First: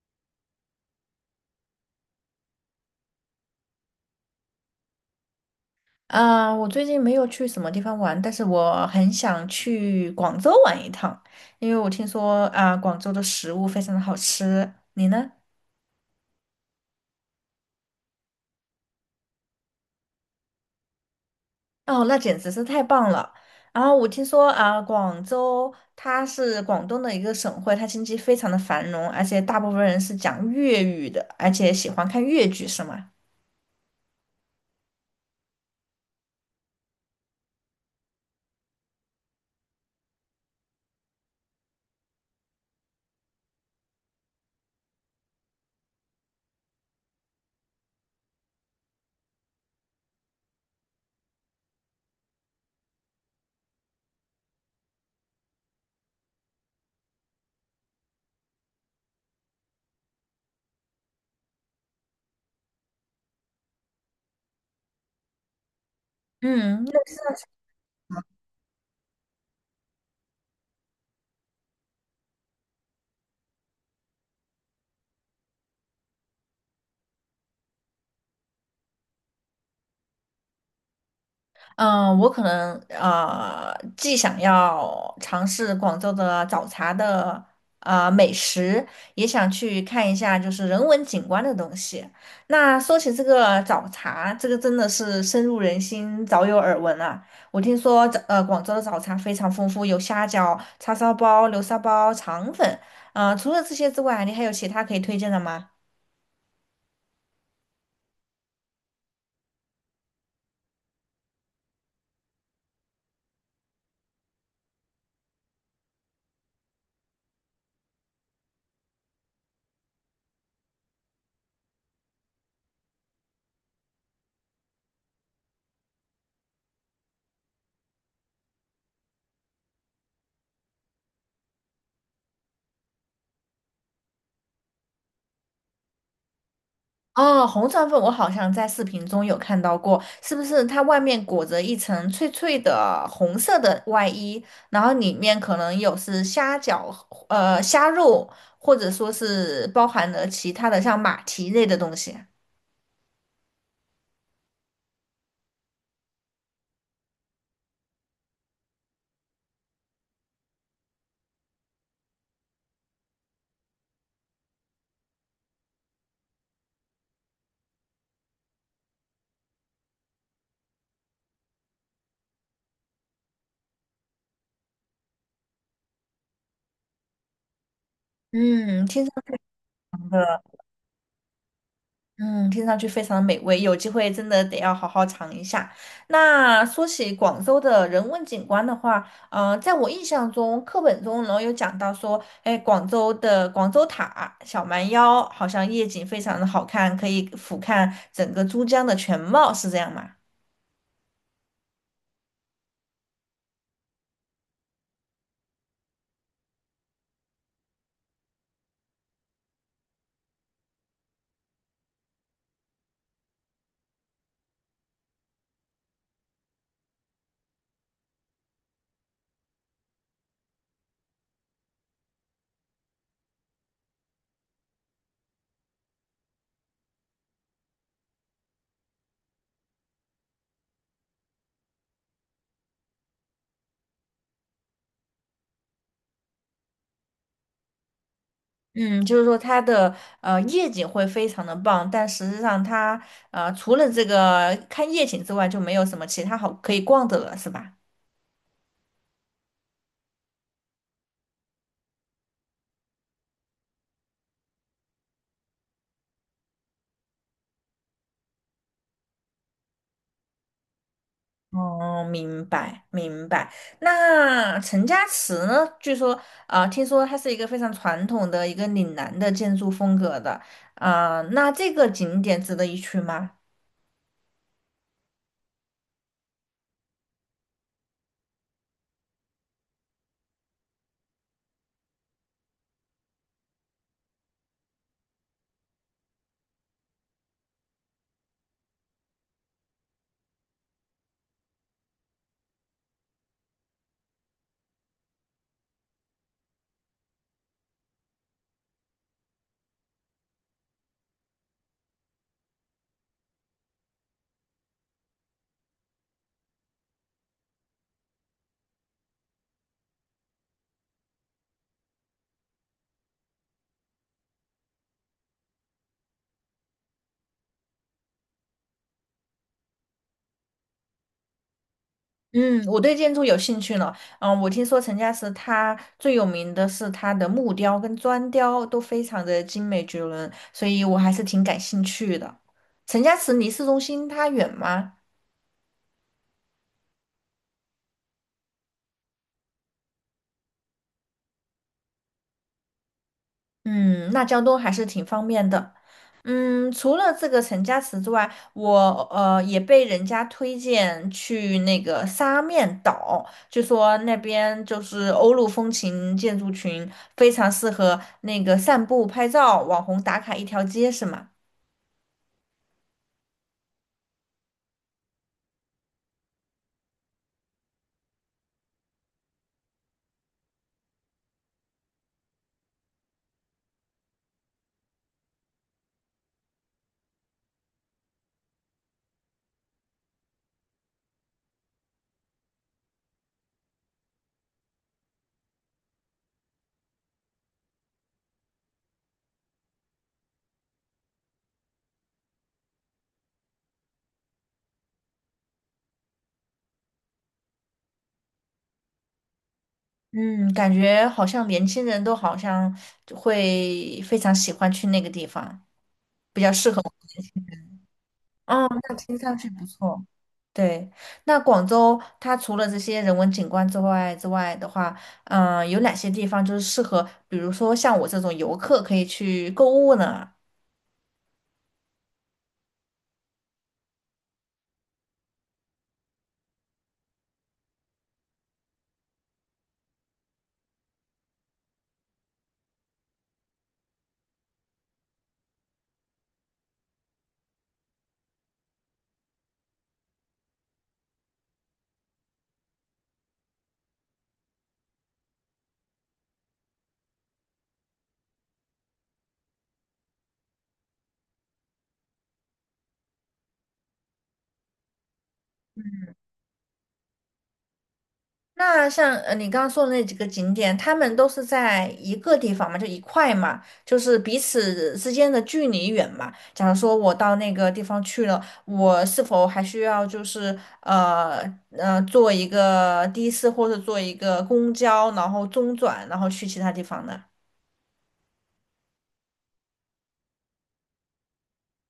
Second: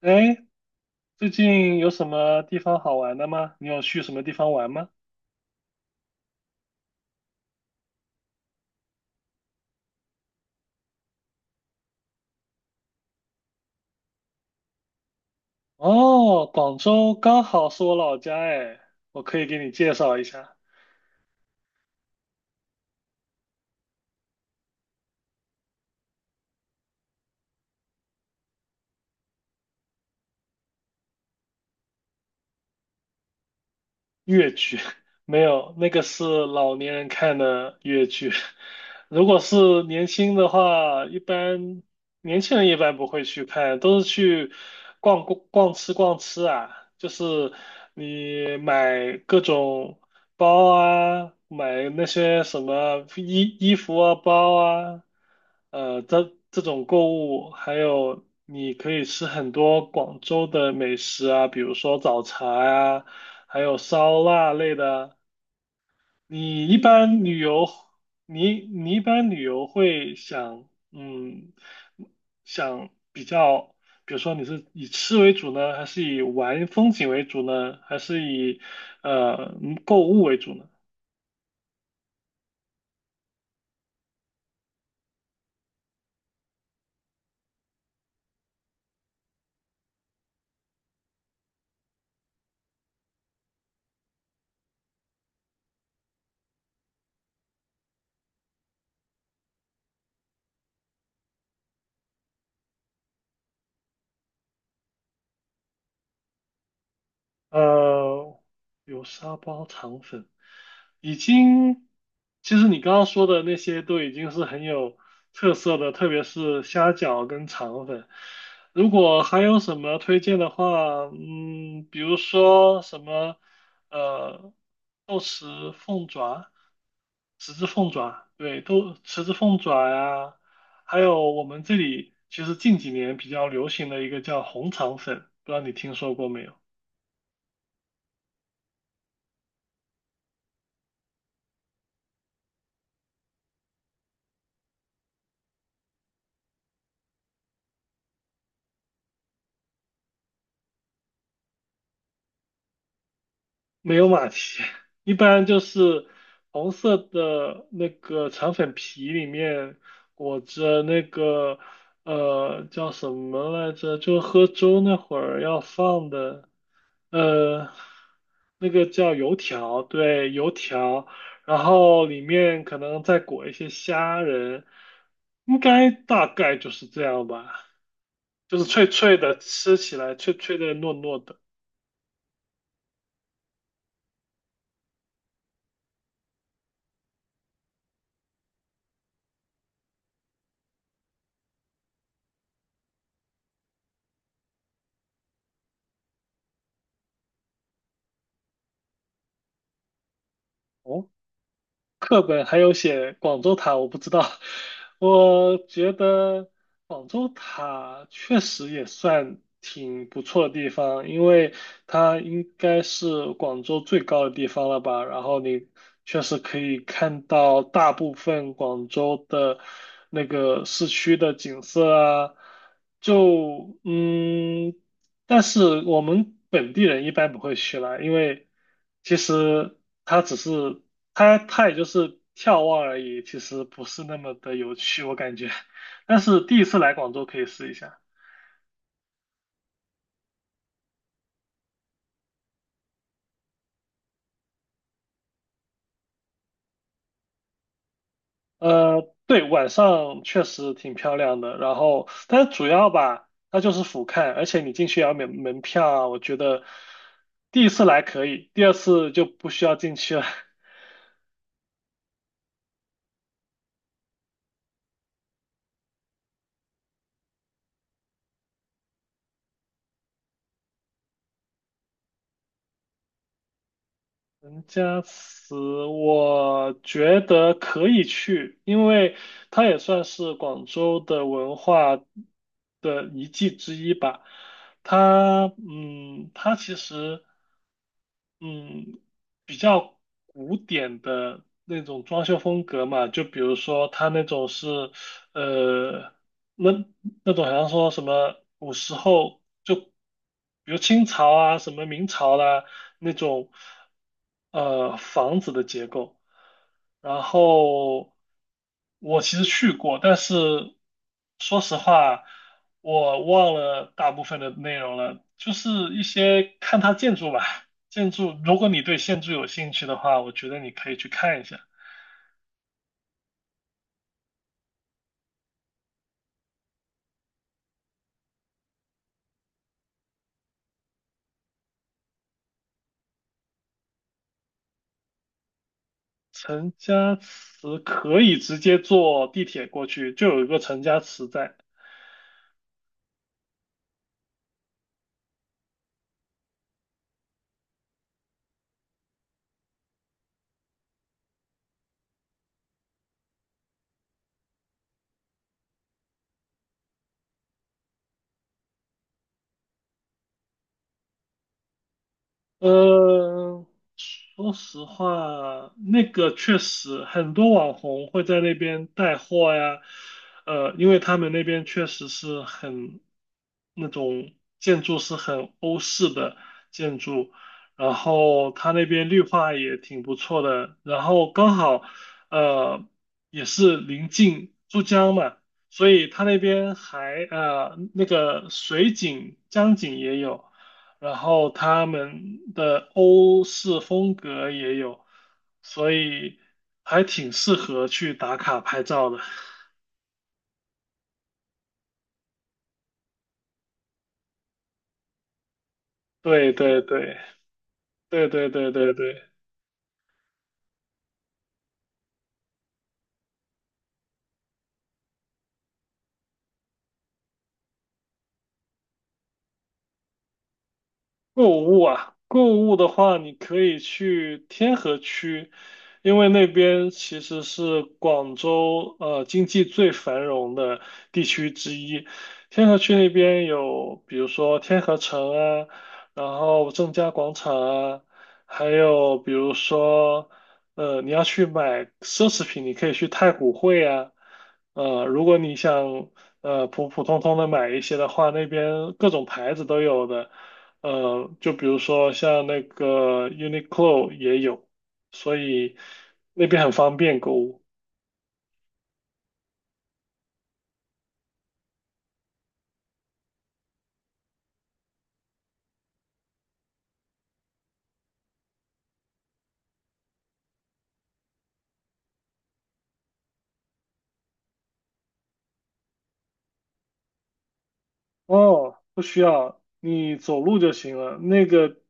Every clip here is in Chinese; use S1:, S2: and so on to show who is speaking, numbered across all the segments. S1: 哎，最近有什么地方好玩的吗？你有去什么地方玩吗？
S2: 啊，我最近没有去什么地方玩，但是我很想去广州玩一趟，因为我听说啊，广州的食物非常的好吃。你呢？
S1: 哦，广州刚好是我老家哎，我可以给你介绍一下。
S2: 哦，那简直是太棒了。然后我听说啊，广州它是广东的一个省会，它经济非常的繁荣，而且大部分人是讲粤语的，而且喜欢看粤剧，是吗？
S1: 粤剧。 没有，那个是老年人看的粤剧。如果是年轻的话，一般年轻人一般不会去看，都是去逛逛逛吃逛吃啊，就是你买各种包啊，买那些什么衣服啊、包啊，这种购物，还有你可以吃很多广州的美食啊，比如说早茶呀、还有烧腊类的。你一
S2: 嗯，
S1: 般旅游，你一般旅游会想，想比较，比如说你是以吃为主呢，还是以玩风景为主呢，还是以购物为主呢？
S2: 嗯，我可能既想要尝试广州的早茶的美食，也想去看一下就是人文景观的东西。那说起这个早茶，这个真的是深入人心，早有耳闻啊。我听说广州的早茶非常丰富，有虾饺、叉烧包、流沙包、肠粉。除了这些之外，你还有其他可以推荐的吗？
S1: 呃，有沙包肠粉已经，其实你刚刚说的那些都已经是很有特色的，特别是虾饺跟肠粉。如果还有什么推荐的话，比如说什么呃豆豉凤爪、豉汁凤爪，对，豆豉汁凤爪呀，还有我们这里其实近几年比较流行的一个叫红肠粉，不知道你听说过没有？
S2: 哦，红肠粉我好像在视频中有看到过，是不是它外面裹着一层脆脆的红色的外衣，然后里面可能有是虾饺、虾肉，或者说是包含了其他的像马蹄类的东西。
S1: 没有马蹄，一般就是红色的那个肠粉皮里面裹着那个叫什么来着？就喝粥那会儿要放的呃那个叫油条，对，油条，然后里面可能再裹一些虾仁，应该大概就是这样吧，就是
S2: 嗯，
S1: 脆
S2: 听上
S1: 脆
S2: 去
S1: 的，吃起来脆脆的糯糯的。
S2: 嗯，听上去非常美味，有机会真的得要好好尝一下。那说起广州的人文景观的话，呃，在我印象中，课本中呢有讲到说，哎，广州的广州塔、小蛮腰好像夜景非常的好看，可以俯瞰整个珠江的全貌，是这样吗？
S1: 哦，课本还有写广州塔，我不知道。我觉得广州塔确实也算挺不错的地方，因为它应该是广州最高的地方了吧。然后你确实可以看到大部分广州的那个市区的景色啊。就嗯，但是我们本地人一般不会去啦，因为其实它只是它也就是眺望而已，其实不是那么的有趣，我感觉。但是第一次来广州可以试一下。
S2: 嗯，就是说它的夜景会非常的棒，但实际上它除了这个看夜景之外，就没有什么其他好可以逛的了，是吧？
S1: 对，晚上确实挺漂亮的。然后，但是主要吧，它就是俯瞰，而且你进去也要免门票啊。我觉得第一次来可以，第二次就不需要进去了。
S2: 哦，明白明白。那陈家祠呢？据说听说它是一个非常传统的一个岭南的建筑风格的那这个景点值得一去吗？
S1: 陈家祠，我觉得可以去，因为它也算是广州的文化的遗迹之一吧。它其实，嗯，比较古典的那种装修风格嘛，就比如说它那种是，呃。那那种好像说什么古时候就，比如清朝啊，什么明朝啦、那种，房子的结构。然后我其实去过，但是说实话，我忘了大部分的内容了，就是一些看它建筑吧。建筑，如果你对建筑有兴趣的话，我觉得你可以去看一下。
S2: 嗯，我对建筑有兴趣呢。嗯、我听说陈家祠它最有名的是它的木雕跟砖雕都非常的精美绝伦，所以我还是挺感兴趣的。陈家祠离市中心它远吗？
S1: 陈家祠可以直接坐地铁过去，就有一个陈家祠在。
S2: 嗯，那交通还是挺方便的。嗯，除了这个陈家祠之外，我也被人家推荐去那个沙面岛，就说那边就是欧陆风情建筑群，非常适合那个散步、拍照、网红打卡一条街，是吗？
S1: 呃，说实话，那个确实很多网红会在那边带货呀，因为他们那边确实是很那种建筑是很欧式的建筑，然后他那边绿化也挺不错的，然后刚好呃也是临近珠江嘛，所以他那边还那个水景江景也有。然后他们的欧式风格也有，所以还挺适合去打卡拍照的。
S2: 嗯，感觉好像年轻人都好像会非常喜欢去那个地方，比较
S1: 对
S2: 适合
S1: 对
S2: 我。
S1: 对对对
S2: 哦，
S1: 对对
S2: 那听
S1: 对。
S2: 上去不错。对，那广州它除了这些人文景观之外之外的话，嗯、有哪些地方就是适合，比如说像我这种游客可以去购物呢？
S1: 购物啊，购物的话，你可以去天河区，因为那边其实是广州经济最繁荣的地区之一。天河区那边有，比如说天河城啊，然后正佳广场啊，还有比如说你要去买奢侈品，你可以去太古汇啊。如果你想普普通通的买一些的话，那边各种牌子都有的。就比如说像那个 Uniqlo 也有，所以那边很方便购物。
S2: 那像你刚刚说的那几个景点，他们都是在一个地方嘛，就一块嘛，就是彼此之间的距离远嘛。假如说我到那个地方去了，我是否还需要就是坐一个的士或者坐一个公交，然后中转，然后去其他地方呢？
S1: 哦，不需要，你走路就行了。那个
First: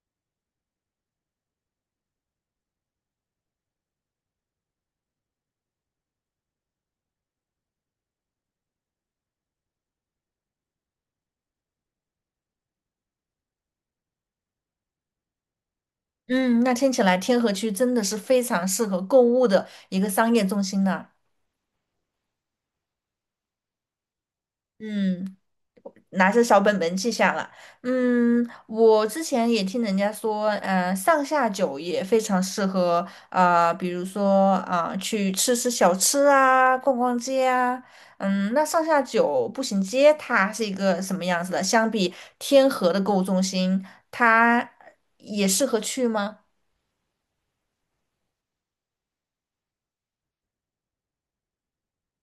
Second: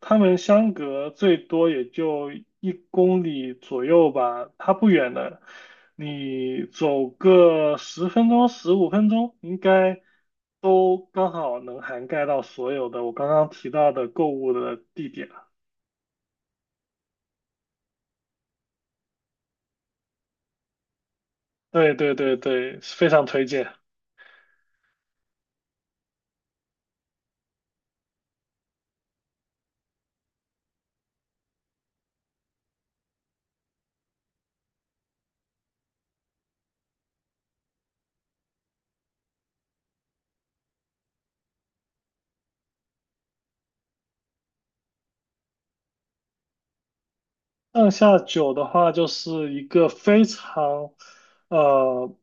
S1: 他们相隔最多也就一公里左右吧，它不远的，你走个十分钟、十五分钟，应该都刚好能涵盖到所有的我刚刚提到的购物的地点了。
S2: 嗯，那听起来天河区真的是非常适合购物的一个商业中心呢。
S1: 对对对对，非常推荐。
S2: 嗯，拿着小本本记下了。嗯，我之前也听人家说，呃，上下九也非常适合，呃，比如说去吃吃小吃啊，逛逛街啊。嗯，那上下九步行街它是一个什么样子的？相比天河的购物中心，它也适合去吗？
S1: 上下九的话，就是一个非常，呃，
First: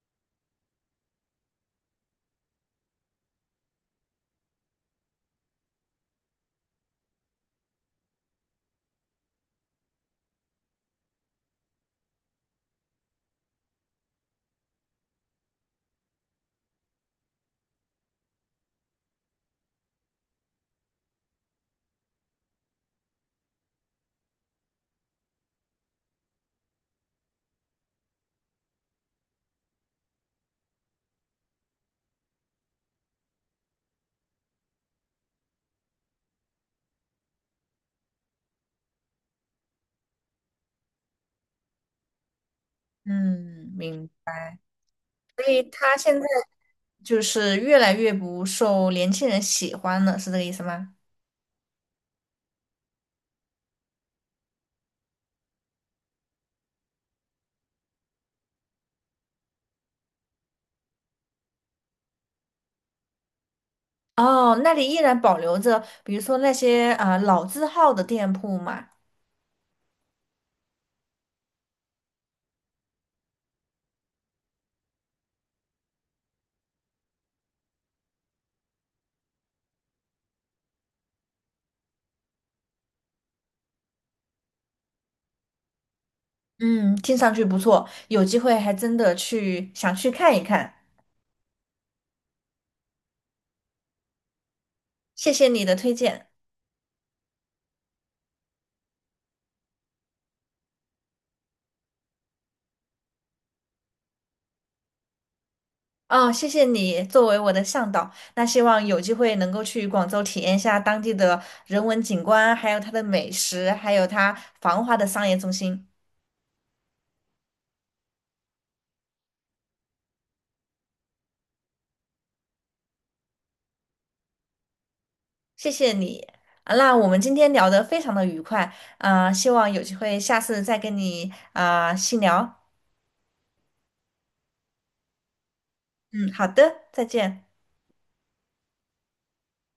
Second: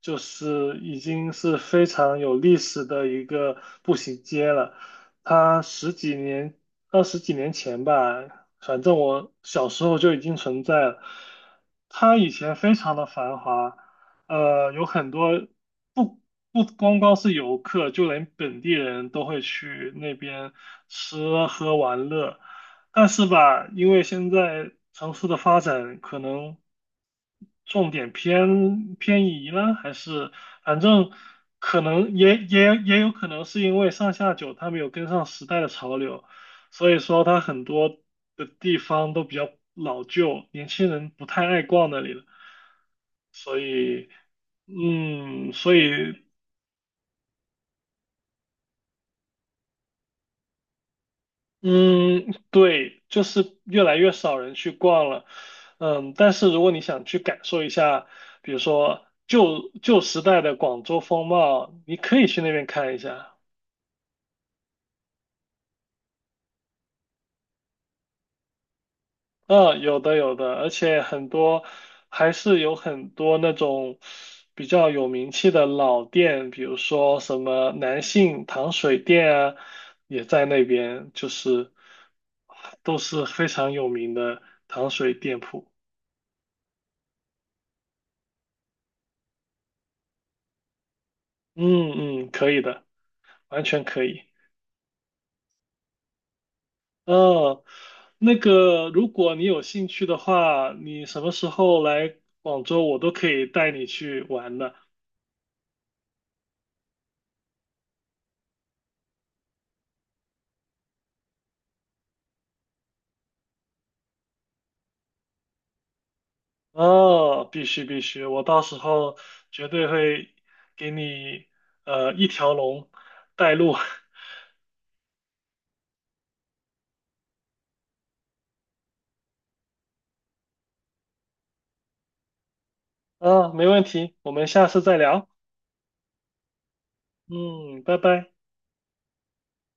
S1: 就是已经是非常有历史的一个步行街了。它十几年、二十几年前吧，反正我小时候就已经存在了。它以前非常的繁华，有很多不不光光是游客，就连本地人都会去那边吃喝玩乐。但是吧，因为现在城市的发展可能重点移了，还是反正可能也有可能是因为上下九它没有跟上时代的潮流，所以说它很多的地方都比较老旧，年轻人不太爱逛那里了。所
S2: 嗯，
S1: 以，
S2: 明。所以
S1: 所
S2: 它现
S1: 以
S2: 在。就是越来越不受年轻人喜欢了，是这个意思吗？
S1: 嗯，对，就是越来越少人去逛了。嗯，但是如果你想去感受一下，比如说旧时代的广州风貌，你可以去那边看一下。
S2: 哦，那里依然保留着，比如说那些老字号的店铺嘛。
S1: 嗯，有的有的，而且很多还是有很多那种比较有名气的老店，比如说什么南信糖水店啊，也在那边，就是都是非常有名的糖水店铺。
S2: 嗯，听上去不错，有机会还真的去想去看一看。
S1: 嗯嗯，可以的。完全可以。
S2: 谢谢你的推荐。
S1: 哦，那个，如果你有兴趣的话，你什么时候来广州，我都可以带你去玩的。
S2: 哦，谢谢你作为我的向导。那希望有机会能够去广州体验一下当地的人文景观，还有它的美食，还有它繁华的商业中心。
S1: 哦，必须必须，我到时候绝对会给你一条龙带路。
S2: 谢谢你。啊，那我们今天聊得非常的愉快，啊、希望有机会下次再跟你啊、细聊。
S1: 啊，没问题，我们下次再聊。
S2: 嗯，好的，再见。
S1: 嗯，拜拜。